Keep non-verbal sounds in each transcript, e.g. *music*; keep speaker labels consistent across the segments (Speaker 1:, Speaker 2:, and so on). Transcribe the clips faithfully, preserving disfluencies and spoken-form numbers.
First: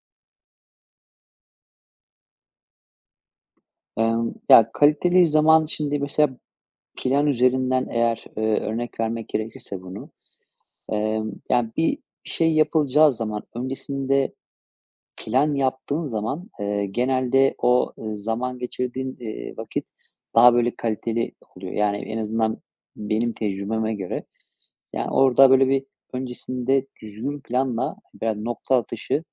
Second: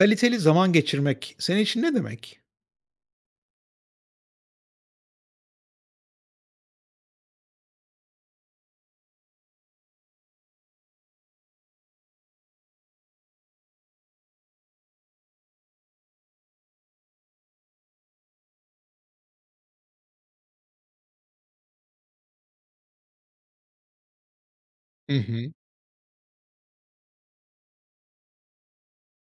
Speaker 1: Kaliteli zaman geçirmek senin için ne demek?
Speaker 2: Emm, ya, kaliteli zaman şimdi mesela plan üzerinden eğer, eee, örnek vermek gerekirse bunu, emm, yani, Bir şey yapılacağı zaman öncesinde plan yaptığın zaman, eee, genelde o, eee, zaman geçirdiğin, eee, vakit daha böyle kaliteli oluyor. Yani, en azından benim tecrübeme göre. Yani,
Speaker 1: Hı
Speaker 2: orada
Speaker 1: hı.
Speaker 2: böyle bir öncesinde düzgün planla veya nokta atışı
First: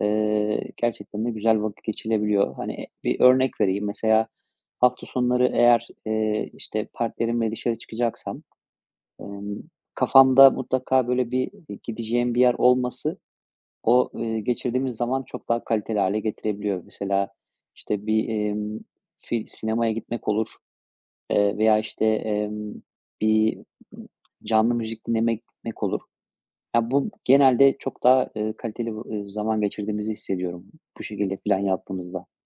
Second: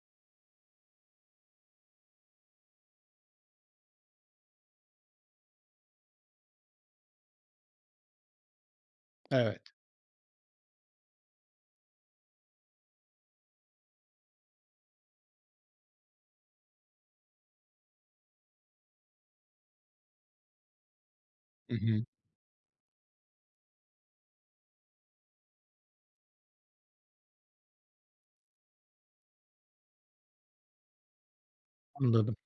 Speaker 2: Eee, gerçekten de güzel vakit geçilebiliyor. Hani, e, bir örnek vereyim. Mesela hafta sonları eğer, eee, işte, partnerimle dışarı çıkacaksam, emm,
Speaker 1: Evet.
Speaker 2: kafamda mutlaka böyle bir e, gideceğim bir yer olması o, eee, geçirdiğimiz zaman çok daha kaliteli hale getirebiliyor. Mesela, işte, bir, emm, fi sinemaya gitmek olur, eee,
Speaker 1: Hı
Speaker 2: veya,
Speaker 1: hı.
Speaker 2: işte, emm, bir canlı müzik dinlemek gitmek olur. Ya, bu genelde çok daha, eee, kaliteli bu, zaman geçirdiğimizi hissediyorum bu şekilde plan yaptığımızda.
Speaker 1: Anladım.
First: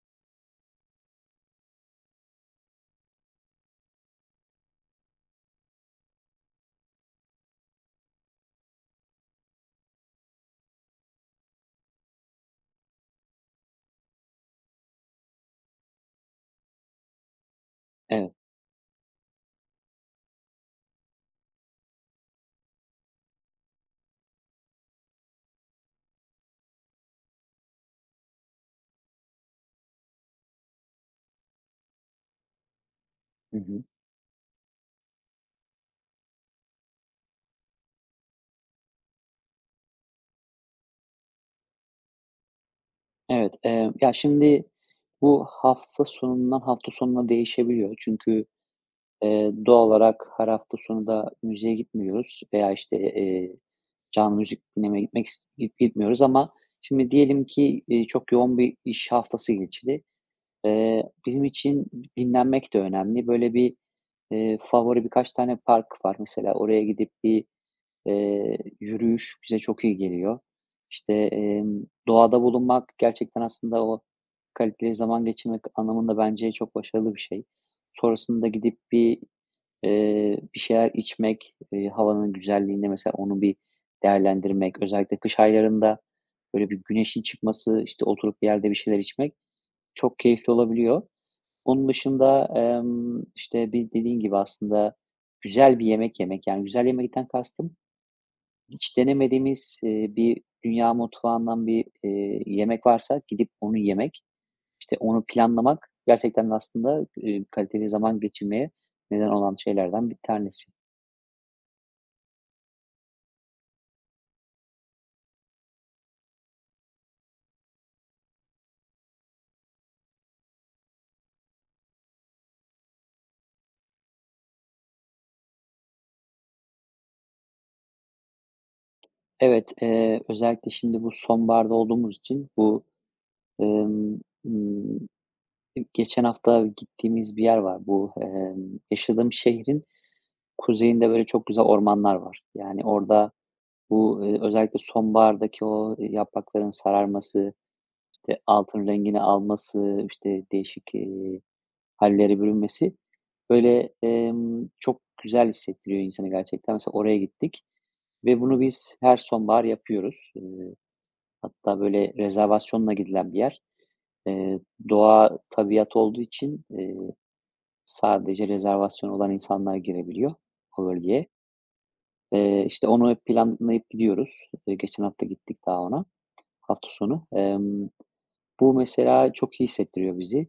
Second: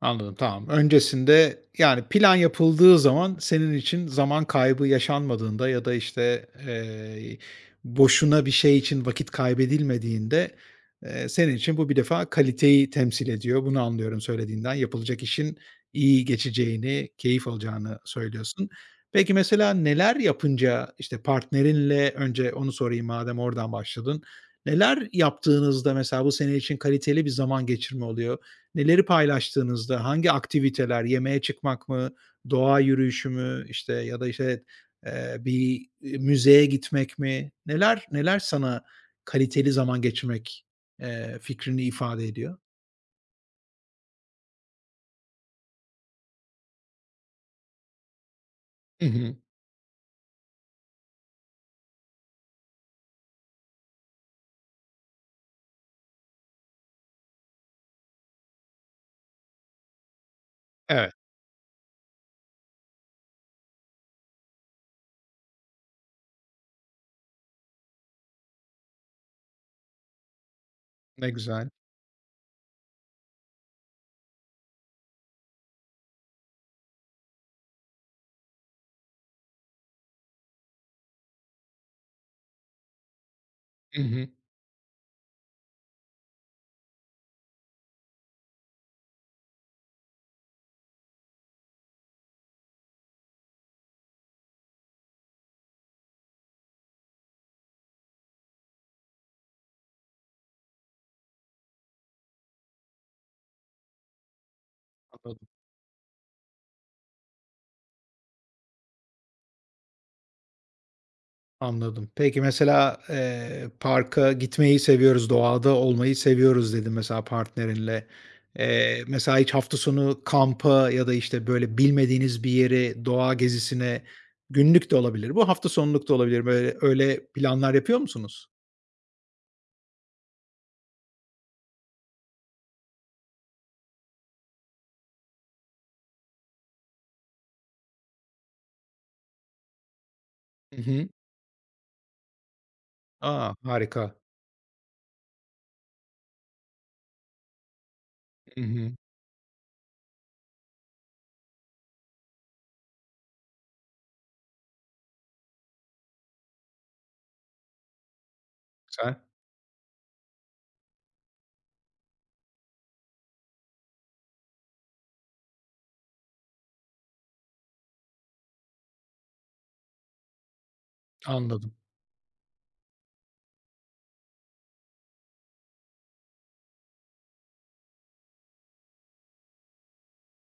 Speaker 1: Anladım, tamam. Öncesinde, yani, plan yapıldığı zaman senin için zaman kaybı yaşanmadığında ya da, işte, eee, boşuna bir şey için vakit kaybedilmediğinde, eee, senin için bu bir defa kaliteyi temsil ediyor. Bunu anlıyorum söylediğinden. Yapılacak işin iyi geçeceğini, keyif alacağını
Speaker 2: Evet.
Speaker 1: söylüyorsun. Peki, mesela neler yapınca, işte, partnerinle önce onu sorayım madem oradan başladın. Neler yaptığınızda mesela bu senin için kaliteli bir zaman geçirme oluyor? Neleri paylaştığınızda, hangi aktiviteler, yemeğe çıkmak mı, doğa yürüyüşü
Speaker 2: Hı
Speaker 1: mü,
Speaker 2: hı.
Speaker 1: işte, ya da, işte, eee, bir, müzeye gitmek mi? Neler neler sana kaliteli zaman geçirmek, eee, fikrini ifade ediyor?
Speaker 2: Evet, eee, ya, şimdi bu hafta sonundan hafta sonuna değişebiliyor. Çünkü,
Speaker 1: Hı hı.
Speaker 2: eee, doğal olarak her hafta sonu da müziğe gitmiyoruz veya, işte, eee, canlı müzik dinlemeye gitmek ist git- gitmiyoruz ama şimdi diyelim ki, eee, çok yoğun bir iş haftası geçti. Eee,
Speaker 1: Evet.
Speaker 2: bizim için dinlenmek de önemli. Böyle bir, eee, favori birkaç tane park var. Mesela oraya gidip bir, eee, yürüyüş bize çok iyi geliyor. İşte,
Speaker 1: Ne güzel.
Speaker 2: emm, doğada bulunmak gerçekten aslında o kaliteli zaman geçirmek anlamında bence çok başarılı bir şey. Sonrasında gidip bir, eee, bir şeyler içmek, eee, havanın güzelliğini mesela onu bir
Speaker 1: Hı hı.
Speaker 2: değerlendirmek, özellikle kış aylarında böyle bir güneşin çıkması, işte, oturup bir yerde bir şeyler içmek çok keyifli olabiliyor. Onun dışında, emm, işte, bir dediğin gibi aslında güzel bir yemek yemek, yani, güzel yemekten kastım hiç denemediğimiz, eee, bir dünya mutfağından bir, eee, yemek varsa gidip onu yemek, işte, onu
Speaker 1: Anladım.
Speaker 2: planlamak gerçekten aslında, eee, kaliteli zaman geçirmeye neden olan şeylerden bir tanesi.
Speaker 1: Anladım. Peki mesela, eee, parka gitmeyi seviyoruz, doğada olmayı seviyoruz dedin mesela partnerinle. Eee, mesela hiç hafta sonu kampa ya da, işte, böyle, bilmediğiniz bir yere, doğa gezisine günlük de olabilir bu, hafta sonluk da olabilir, böyle, öyle planlar yapıyor musunuz?
Speaker 2: Evet, eee, özellikle şimdi bu sonbaharda olduğumuz için bu, emm, ımm, geçen hafta gittiğimiz bir yer var. Bu, emm, yaşadığım şehrin
Speaker 1: Hı hı.
Speaker 2: kuzeyinde böyle çok güzel ormanlar var. Yani orada
Speaker 1: A! Harika.
Speaker 2: bu, eee, özellikle sonbahardaki o, eee, yaprakların sararması, işte,
Speaker 1: Hı
Speaker 2: altın
Speaker 1: hı.
Speaker 2: rengini alması, işte, değişik, eee, hallere bürünmesi, böyle, emm, çok güzel hissettiriyor insanı gerçekten. Mesela oraya gittik ve bunu biz her
Speaker 1: Güzel.
Speaker 2: sonbahar yapıyoruz. Eee, hatta böyle rezervasyonla gidilen bir yer. Eee, Doğa, tabiat olduğu için, eee, sadece rezervasyon olan insanlar girebiliyor o bölgeye.
Speaker 1: Anladım.
Speaker 2: Eee, işte, onu hep planlayıp gidiyoruz. Eee, geçen hafta gittik daha ona, hafta sonu. Emm, bu mesela çok iyi hissettiriyor bizi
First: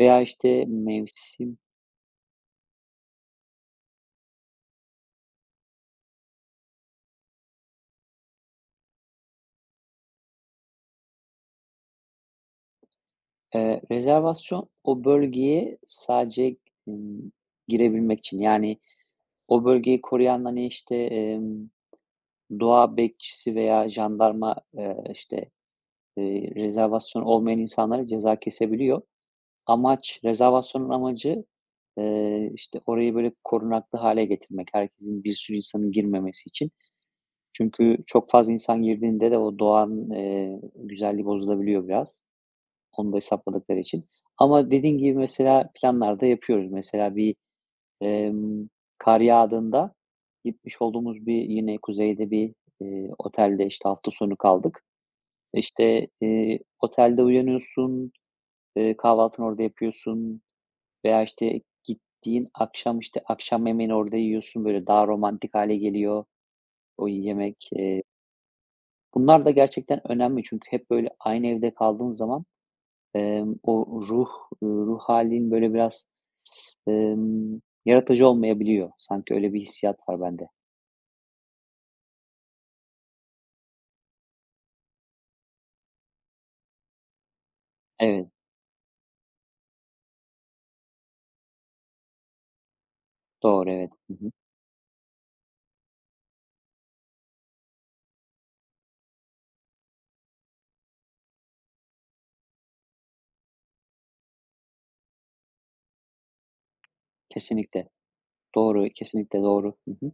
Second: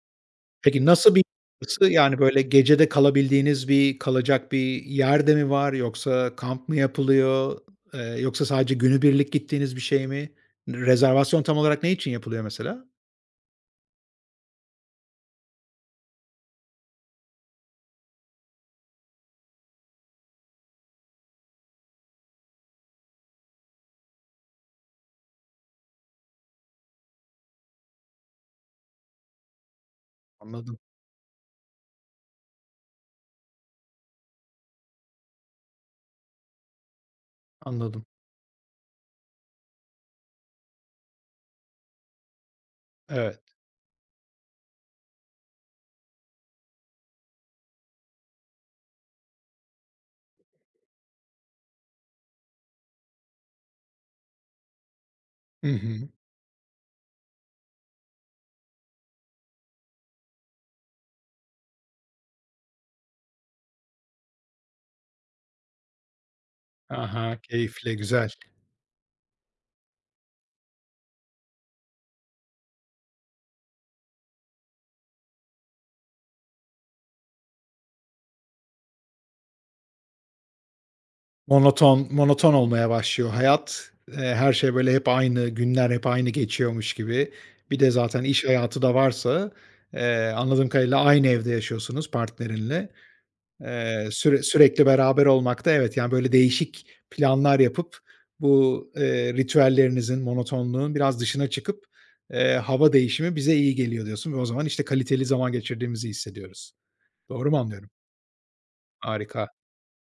Speaker 2: veya, işte,
Speaker 1: Peki nasıl bir
Speaker 2: mevsim,
Speaker 1: yapısı? Yani, böyle, gecede kalabildiğiniz bir kalacak bir yerde mi var yoksa kamp mı yapılıyor, eee, yoksa sadece günübirlik gittiğiniz bir şey mi? Rezervasyon tam olarak ne için yapılıyor mesela?
Speaker 2: eee, Rezervasyon o bölgeye sadece, ımm, girebilmek için. Yani o bölgeyi koruyan, hani, işte, emm, doğa bekçisi veya jandarma, eee, işte, eee, rezervasyonu olmayan insanlara ceza kesebiliyor. Amaç,
Speaker 1: Anladım,
Speaker 2: rezervasyonun amacı, eee, işte, orayı, böyle, korunaklı hale getirmek, herkesin, bir sürü insanın girmemesi için. Çünkü
Speaker 1: anladım.
Speaker 2: çok fazla insan girdiğinde de o doğanın, eee, güzelliği bozulabiliyor biraz. Onu da
Speaker 1: Evet.
Speaker 2: hesapladıkları için. Ama dediğin gibi mesela planlarda yapıyoruz. Mesela bir, emm, kar yağdığında gitmiş olduğumuz bir yine kuzeyde bir, eee, otelde, işte, hafta sonu kaldık.
Speaker 1: Hı
Speaker 2: İşte,
Speaker 1: hı.
Speaker 2: eee, otelde uyanıyorsun, eee, kahvaltını orada yapıyorsun, veya, işte, gittiğin akşam, işte, akşam yemeğini orada yiyorsun, böyle, daha romantik hale geliyor o
Speaker 1: Aha,
Speaker 2: yemek.
Speaker 1: keyifli,
Speaker 2: Eee,
Speaker 1: güzel.
Speaker 2: bunlar da gerçekten önemli çünkü hep, böyle, aynı evde kaldığın zaman, emm, o ruh, ruh hâlin, böyle, biraz, emm, yaratıcı olmayabiliyor. Sanki öyle bir hissiyat var bende.
Speaker 1: Monoton monoton olmaya başlıyor hayat. Eee, her şey böyle hep aynı, günler hep aynı geçiyormuş gibi. Bir de zaten
Speaker 2: Evet,
Speaker 1: iş hayatı da varsa, eee, anladığım kadarıyla aynı evde yaşıyorsunuz partnerinle.
Speaker 2: doğru, evet.
Speaker 1: Eee,
Speaker 2: Hı hı.
Speaker 1: süre sürekli beraber olmak da evet, yani, böyle değişik planlar yapıp bu, eee, ritüellerinizin, monotonluğun biraz dışına çıkıp, eee, hava değişimi bize iyi geliyor diyorsun ve o zaman, işte, kaliteli zaman geçirdiğimizi hissediyoruz. Doğru mu
Speaker 2: Kesinlikle.
Speaker 1: anlıyorum?
Speaker 2: Doğru, kesinlikle
Speaker 1: Harika.
Speaker 2: doğru. Hı hı.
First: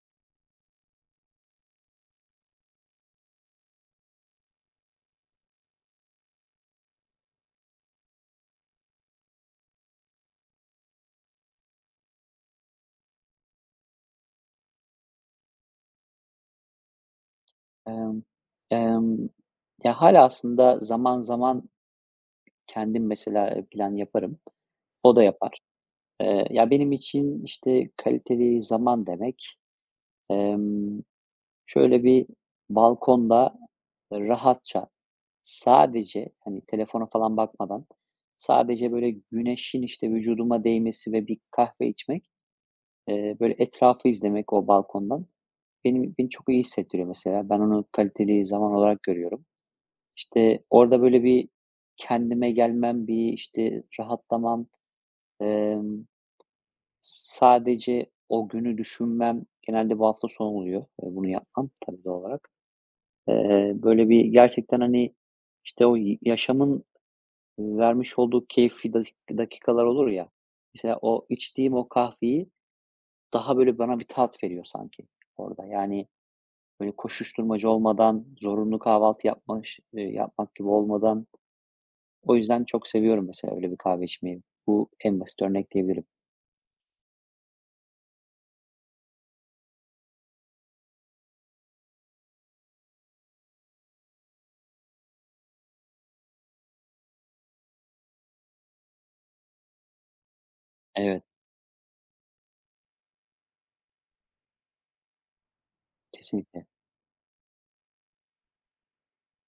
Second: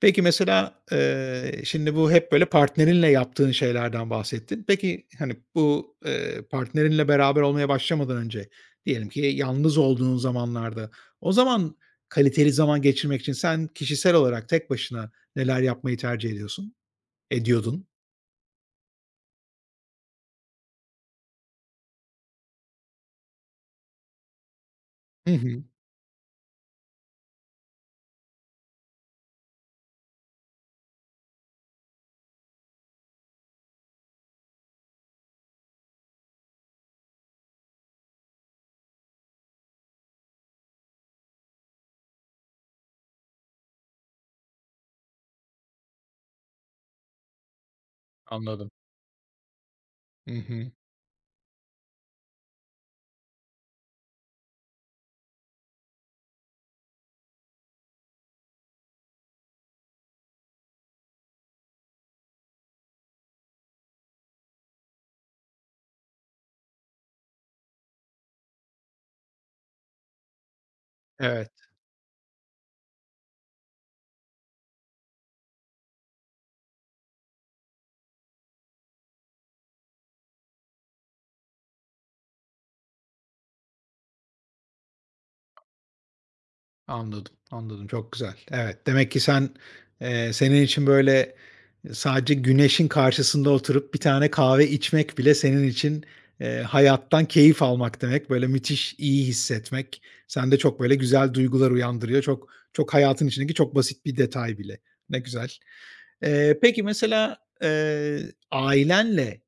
Speaker 1: Peki mesela, eee, şimdi bu hep böyle partnerinle yaptığın şeylerden bahsettin. Peki, hani, bu, eee, partnerinle beraber olmaya başlamadan önce, diyelim ki yalnız olduğun zamanlarda, o zaman kaliteli zaman geçirmek için sen kişisel olarak tek başına neler yapmayı tercih ediyorsun? Ediyordun?
Speaker 2: Emm, emm, ya, hâlâ aslında zaman zaman kendim mesela, eee, plan yaparım. O da
Speaker 1: Hı
Speaker 2: yapar.
Speaker 1: hı.
Speaker 2: Eee, ya, benim için, işte, kaliteli zaman demek, emm, şöyle bir balkonda rahatça sadece, hani, telefona falan bakmadan sadece böyle güneşin, işte, vücuduma değmesi ve bir kahve içmek, eee, böyle etrafı izlemek o balkondan benim beni çok iyi hissettiriyor mesela. Ben onu kaliteli
Speaker 1: Anladım.
Speaker 2: zaman olarak görüyorum.
Speaker 1: Hı
Speaker 2: İşte,
Speaker 1: hı.
Speaker 2: orada böyle bir kendime gelmem, bir, işte, rahatlamam, emm, sadece o günü düşünmem, genelde bu hafta sonu oluyor, eee, bunu yapmam tabii doğal olarak. Eee, böyle bir gerçekten, hani, işte, o y yaşamın vermiş olduğu keyifli dakik dakikalar olur ya, mesela o
Speaker 1: Evet.
Speaker 2: içtiğim o kahveyi daha böyle bana bir tat veriyor sanki orada. Yani, böyle koşuşturmaca olmadan, zorunlu kahvaltı yapmaş eee, yapmak gibi olmadan, o yüzden çok seviyorum mesela öyle bir kahve içmeyi. Bu en basit örnek diyebilirim.
Speaker 1: Anladım, anladım. Çok güzel. Evet, demek ki sen, eee, senin için, böyle, sadece güneşin karşısında oturup bir tane kahve içmek bile senin için, eee, hayattan keyif almak demek. Böyle, müthiş iyi hissetmek sende çok, böyle,
Speaker 2: Evet,
Speaker 1: güzel duygular uyandırıyor. Çok çok hayatın içindeki çok basit bir detay bile. Ne güzel. Eee,
Speaker 2: kesinlikle.
Speaker 1: peki, mesela, eee, ailenle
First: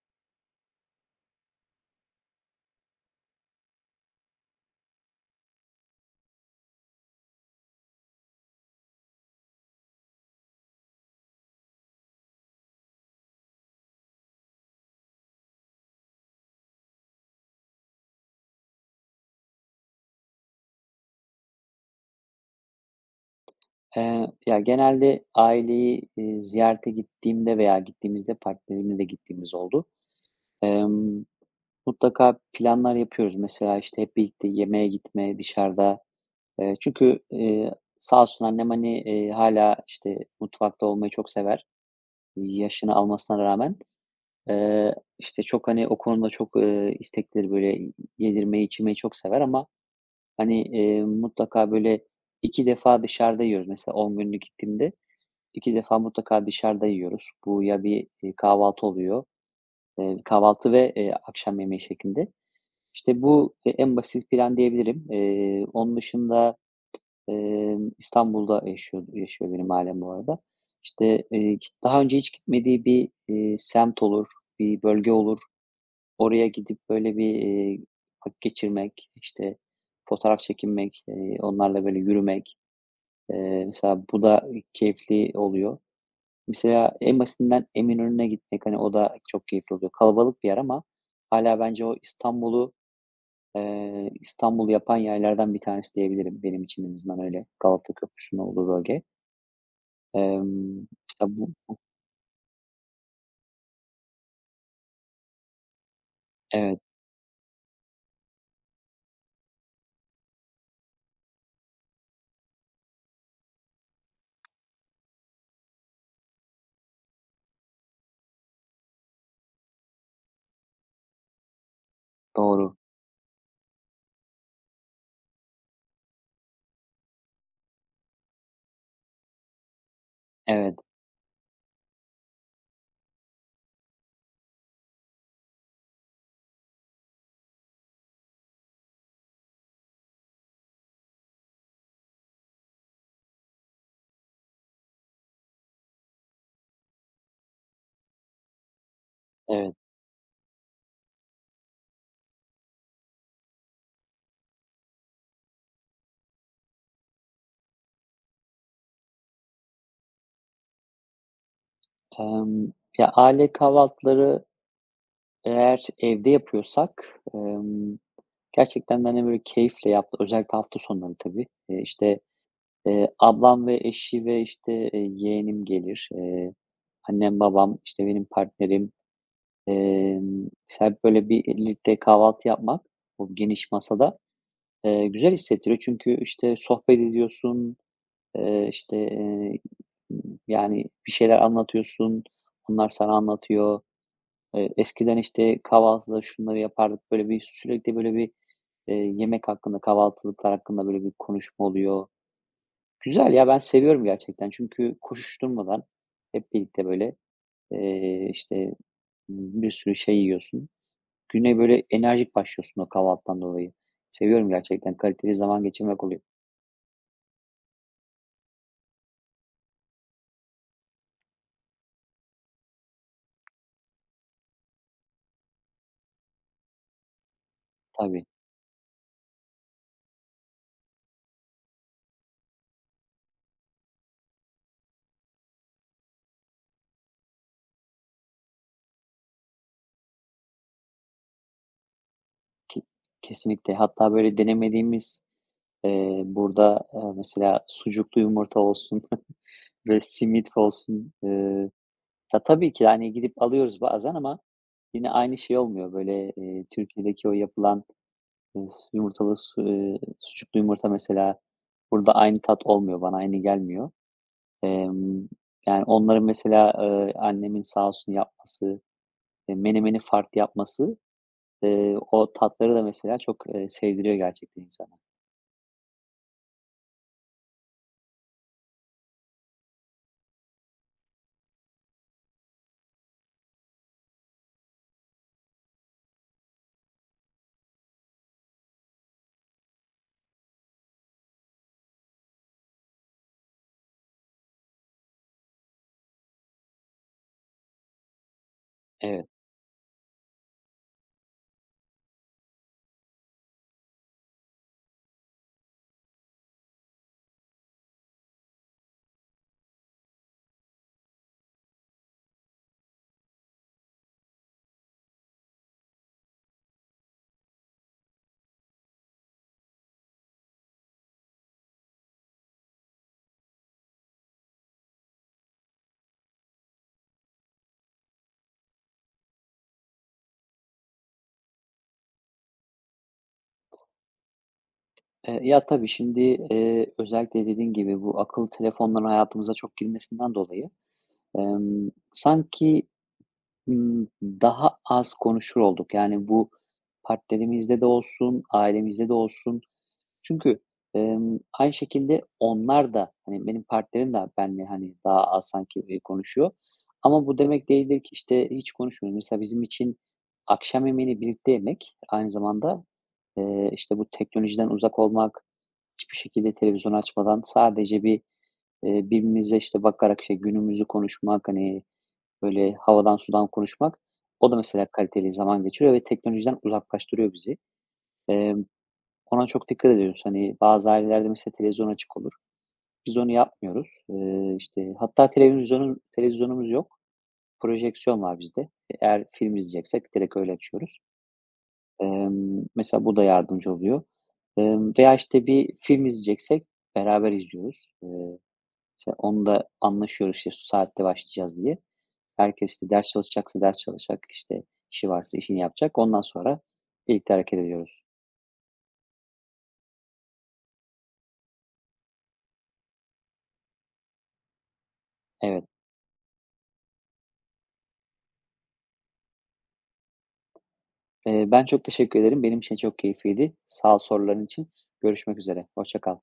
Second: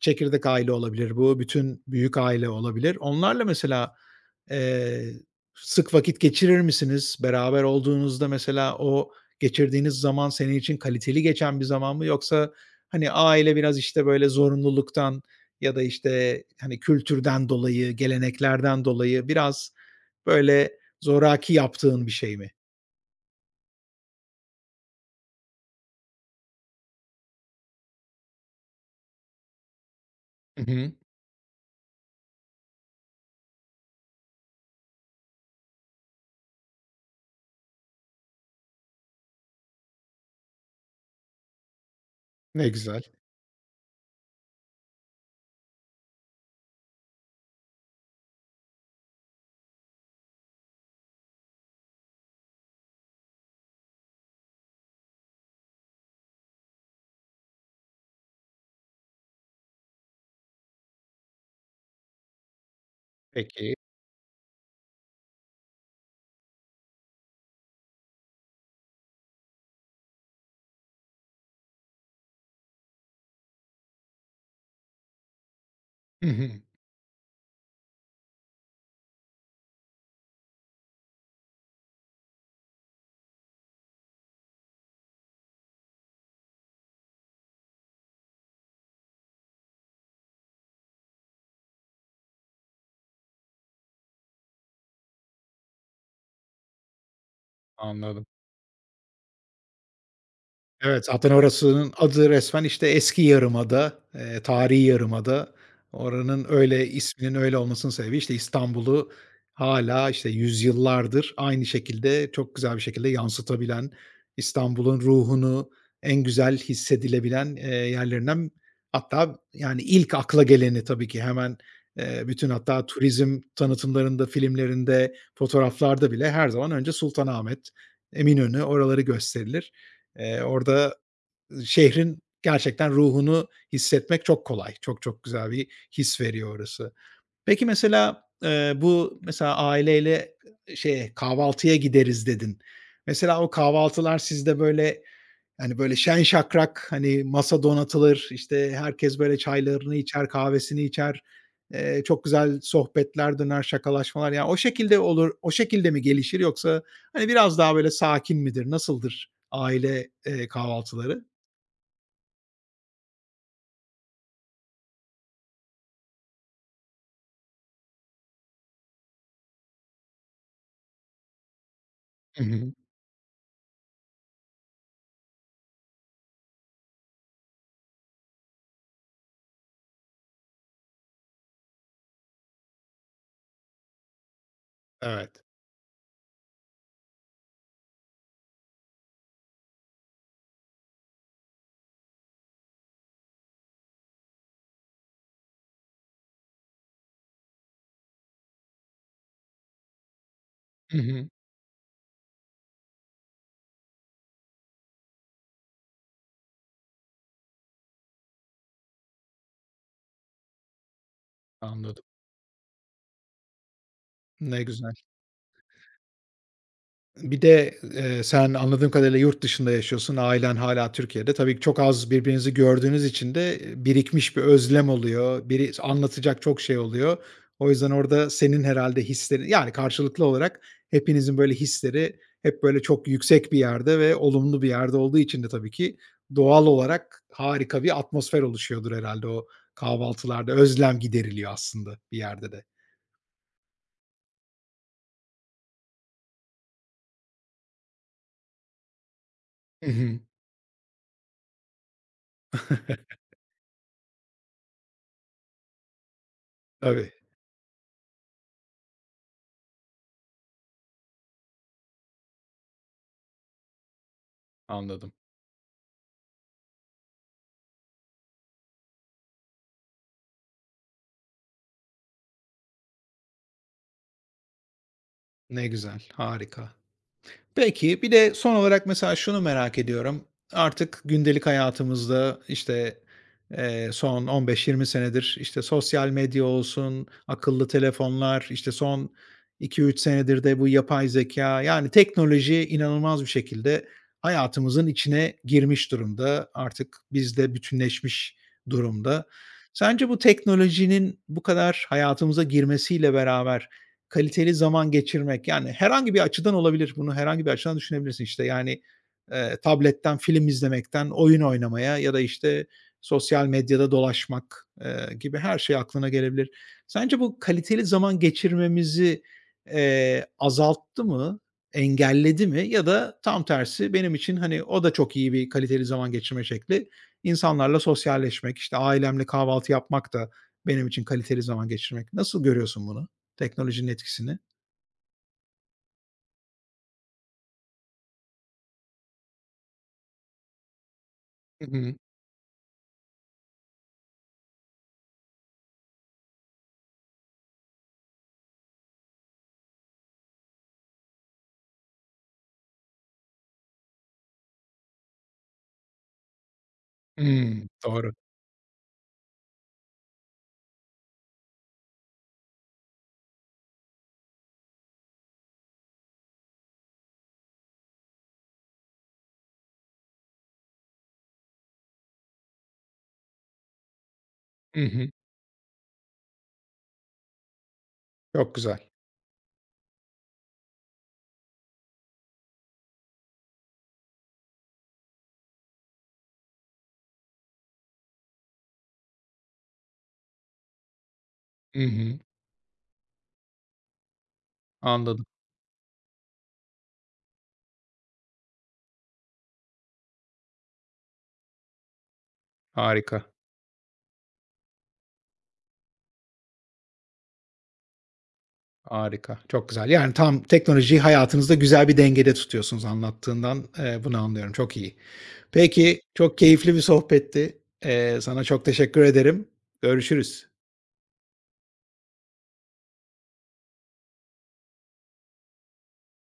Speaker 1: çekirdek aile olabilir bu, bütün büyük aile olabilir. Onlarla mesela, eee, sık vakit geçirir misiniz? Beraber olduğunuzda mesela o geçirdiğiniz zaman senin için kaliteli geçen bir zaman mı yoksa, hani, aile biraz, işte, böyle zorunluluktan ya da, işte, hani, kültürden dolayı, geleneklerden dolayı biraz böyle zoraki yaptığın bir şey mi?
Speaker 2: Eee, ya, genelde aileyi, eee, ziyarete gittiğimde veya gittiğimizde partnerimle de gittiğimiz oldu.
Speaker 1: Hı hı.
Speaker 2: Emm, Mutlaka planlar yapıyoruz. Mesela, işte, hep birlikte yemeğe gitme, dışarıda. Eee, çünkü, eee, sağ olsun annem, hani, eee, hâlâ, işte, mutfakta olmayı çok sever,
Speaker 1: Ne
Speaker 2: yaşını
Speaker 1: güzel.
Speaker 2: almasına rağmen. Eee, işte, çok, hani, o konuda çok, eee, isteklidir, böyle, yedirmeyi, içirmeyi çok sever ama hani, eee, mutlaka böyle iki defa dışarıda yiyoruz. Mesela on günlük gittiğimde iki defa mutlaka dışarıda yiyoruz. Bu ya bir, eee, kahvaltı oluyor, eee, kahvaltı ve, eee, akşam yemeği şeklinde. İşte bu e
Speaker 1: Peki.
Speaker 2: en basit plan diyebilirim. Eee, onun dışında, emm, İstanbul'da yaşıyor yaşıyor benim ailem bu arada. İşte, eee, daha önce hiç gitmediği bir, eee, semt olur, bir bölge olur.
Speaker 1: Hı
Speaker 2: Oraya
Speaker 1: hı.
Speaker 2: gidip böyle bir, eee, vakit geçirmek, işte, fotoğraf çekinmek, eee, onlarla böyle yürümek, eee, mesela bu da keyifli oluyor. Mesela en basitinden Eminönü'ne gitmek, hani, o da çok keyifli oluyor. Kalabalık bir yer ama hala bence o İstanbul'u, eee, İstanbul yapan yerlerden bir tanesi diyebilirim. Benim için en azından öyle. Galata
Speaker 1: Anladım.
Speaker 2: Köprüsü'nün olduğu bölge. Emm,
Speaker 1: Evet,
Speaker 2: işte,
Speaker 1: zaten
Speaker 2: bu bu
Speaker 1: orasının adı resmen, işte, eski yarımada, eee, tarihi yarımada. Oranın
Speaker 2: Evet,
Speaker 1: öyle isminin öyle olmasının sebebi, işte, İstanbul'u hâlâ, işte, yüzyıllardır aynı şekilde çok güzel bir şekilde yansıtabilen, İstanbul'un ruhunu en güzel hissedilebilen, eee, yerlerinden hatta, yani, ilk akla geleni tabii ki hemen, eee, bütün
Speaker 2: doğru.
Speaker 1: hatta turizm tanıtımlarında, filmlerinde, fotoğraflarda bile her zaman önce Sultanahmet, Eminönü oraları gösterilir. Eee,
Speaker 2: Evet,
Speaker 1: orada şehrin gerçekten ruhunu hissetmek çok kolay. Çok çok güzel bir his veriyor orası. Peki mesela, eee, bu mesela aileyle, eee, şeye, kahvaltıya gideriz dedin. Mesela o kahvaltılar sizde böyle yani, böyle şen şakrak, hani, masa donatılır, işte, herkes böyle
Speaker 2: evet.
Speaker 1: çaylarını içer, kahvesini içer. Eee, çok güzel sohbetler döner, şakalaşmalar. Yani o şekilde olur o şekilde mi gelişir yoksa, hani, biraz daha böyle sakin midir? Nasıldır aile, eee, kahvaltıları?
Speaker 2: Emm, ya, aile kahvaltıları eğer evde yapıyorsak, emm, gerçekten ben de, hani, böyle, keyifle yaptım. Özellikle hafta sonları tabii. Eee, işte,
Speaker 1: Hı hı.
Speaker 2: eee, ablam ve eşi ve, işte, eee, yeğenim gelir. Eee, annem, babam, işte, benim partnerim, emm, işte, hep böyle bir birlikte kahvaltı yapmak bu geniş masada, eee, güzel
Speaker 1: Evet.
Speaker 2: hissettiriyor. Çünkü, işte, sohbet ediyorsun, eee, işte, eee, yani, bir şeyler anlatıyorsun, onlar sana anlatıyor. Eee, eskiden, işte, kahvaltıda şunları yapardık, böyle, bir sürekli, böyle, bir, eee, yemek hakkında, kahvaltılıklar hakkında,
Speaker 1: Hı
Speaker 2: böyle, bir
Speaker 1: hı.
Speaker 2: konuşma oluyor. Güzel ya, ben seviyorum gerçekten çünkü koşuşturmadan hep birlikte, böyle, eee, işte, bir sürü şey yiyorsun. Güne, böyle,
Speaker 1: Anladım.
Speaker 2: enerjik başlıyorsun o kahvaltıdan dolayı. Seviyorum
Speaker 1: Ne güzel.
Speaker 2: gerçekten, kaliteli zaman geçirmek oluyor.
Speaker 1: Bir de, eee, sen anladığım kadarıyla yurt dışında yaşıyorsun, ailen hala Türkiye'de. Tabii ki çok az birbirinizi gördüğünüz için de, birikmiş bir özlem oluyor. Biri anlatacak çok şey oluyor. O yüzden
Speaker 2: Tabii,
Speaker 1: orada senin herhalde hislerin yani karşılıklı olarak hepinizin böyle hisleri hep böyle çok yüksek bir yerde ve olumlu bir yerde olduğu için de tabii ki doğal olarak harika bir atmosfer oluşuyordur herhalde o kahvaltılarda. Özlem gideriliyor aslında bir yerde de.
Speaker 2: ke kesinlikle. Hatta, böyle, denemediğimiz, eee, burada, eee, mesela sucuklu yumurta olsun *laughs*
Speaker 1: Hı
Speaker 2: ve
Speaker 1: hı.
Speaker 2: simit olsun, ya, tabii ki, yani,
Speaker 1: *laughs*
Speaker 2: gidip alıyoruz bazen ama yine aynı şey olmuyor. Böyle, eee,
Speaker 1: Tabii.
Speaker 2: Türkiye'deki o yapılan, eee, yumurtalı su eee, sucuklu yumurta mesela burada aynı tat olmuyor, bana aynı gelmiyor.
Speaker 1: Anladım.
Speaker 2: Emm, Yani, onların mesela, eee, annemin sağ olsun yapması, eee, menemeni farklı yapması, eee, o tatları da mesela çok, eee, sevdiriyor gerçekten insana.
Speaker 1: Ne güzel, harika. Peki, bir de son olarak mesela şunu merak ediyorum. Artık gündelik hayatımızda, işte, eee, son on beş yirmi senedir, işte, sosyal medya olsun, akıllı telefonlar, işte, son iki üç senedir de bu yapay zeka. Yani, teknoloji inanılmaz bir şekilde hayatımızın içine girmiş durumda. Artık bizle bütünleşmiş durumda.
Speaker 2: Evet.
Speaker 1: Sence bu teknolojinin bu kadar hayatımıza girmesiyle beraber kaliteli zaman geçirmek, yani herhangi bir açıdan olabilir. Bunu herhangi bir açıdan düşünebilirsin. İşte yani, eee, tabletten film izlemekten oyun oynamaya ya da, işte, sosyal medyada dolaşmak, eee, gibi her şey aklına gelebilir. Sence bu kaliteli zaman geçirmemizi, eee, azalttı mı, engelledi mi ya da tam tersi benim için, hani, o da çok iyi bir kaliteli zaman geçirme şekli. İnsanlarla sosyalleşmek, işte, ailemle kahvaltı yapmak da benim için kaliteli zaman geçirmek. Nasıl görüyorsun bunu? Teknolojinin etkisini.
Speaker 2: Eee, ya, tabii şimdi, eee, özellikle dediğin gibi bu akıllı telefonların hayatımıza çok girmesinden dolayı,
Speaker 1: Hı
Speaker 2: emm,
Speaker 1: hı.
Speaker 2: sanki Imm, daha az konuşur olduk. Yani, bu partnerimizde de olsun, ailemizde de olsun. Çünkü, emm, aynı şekilde onlar da, hani, benim partnerim de benimle, hani, daha az sanki, eee, konuşuyor ama bu
Speaker 1: Hımm,
Speaker 2: demek değildir ki,
Speaker 1: doğru.
Speaker 2: işte, hiç konuşmuyoruz. Mesela bizim için akşam yemeğini birlikte yemek aynı zamanda, eee, işte, bu teknolojiden uzak olmak, hiçbir şekilde televizyon açmadan sadece bir, eee, birbirimize, işte, bakarak, işte, günümüzü konuşmak, hani, böyle havadan sudan konuşmak, o da
Speaker 1: Hı
Speaker 2: mesela
Speaker 1: hı.
Speaker 2: kaliteli zaman geçiriyor ve teknolojiden uzaklaştırıyor bizi.
Speaker 1: Çok
Speaker 2: Emm,
Speaker 1: güzel.
Speaker 2: Ona çok dikkat ediyoruz. Hani, bazı ailelerde mesela televizyon açık olur. Biz onu yapmıyoruz. Eee, işte, hatta televizyonun televizyonumuz yok. Projeksiyon var bizde. Eğer film izleyeceksek direkt öyle açıyoruz.
Speaker 1: Hı hı.
Speaker 2: Emm, mesela bu da yardımcı oluyor. Emm, veya,
Speaker 1: Anladım.
Speaker 2: işte, bir film izleyeceksek beraber izliyoruz. Eee, mesela onu da anlaşıyoruz, işte, şu saatte başlayacağız diye. Herkes, işte, ders
Speaker 1: Harika,
Speaker 2: çalışacaksa ders çalışacak, işte, işi varsa işini yapacak. Ondan sonra birlikte hareket ediyoruz.
Speaker 1: harika. Çok güzel. Yani, tam teknolojiyi hayatınızda güzel bir dengede tutuyorsunuz anlattığından, eee, bunu anlıyorum. Çok iyi.
Speaker 2: Evet.
Speaker 1: Peki, çok keyifli bir sohbetti. Eee, sana çok teşekkür ederim. Görüşürüz.
Speaker 2: Eee, ben çok teşekkür ederim. Benim için çok keyifliydi. Sağ ol soruların için. Görüşmek üzere. Hoşça kal.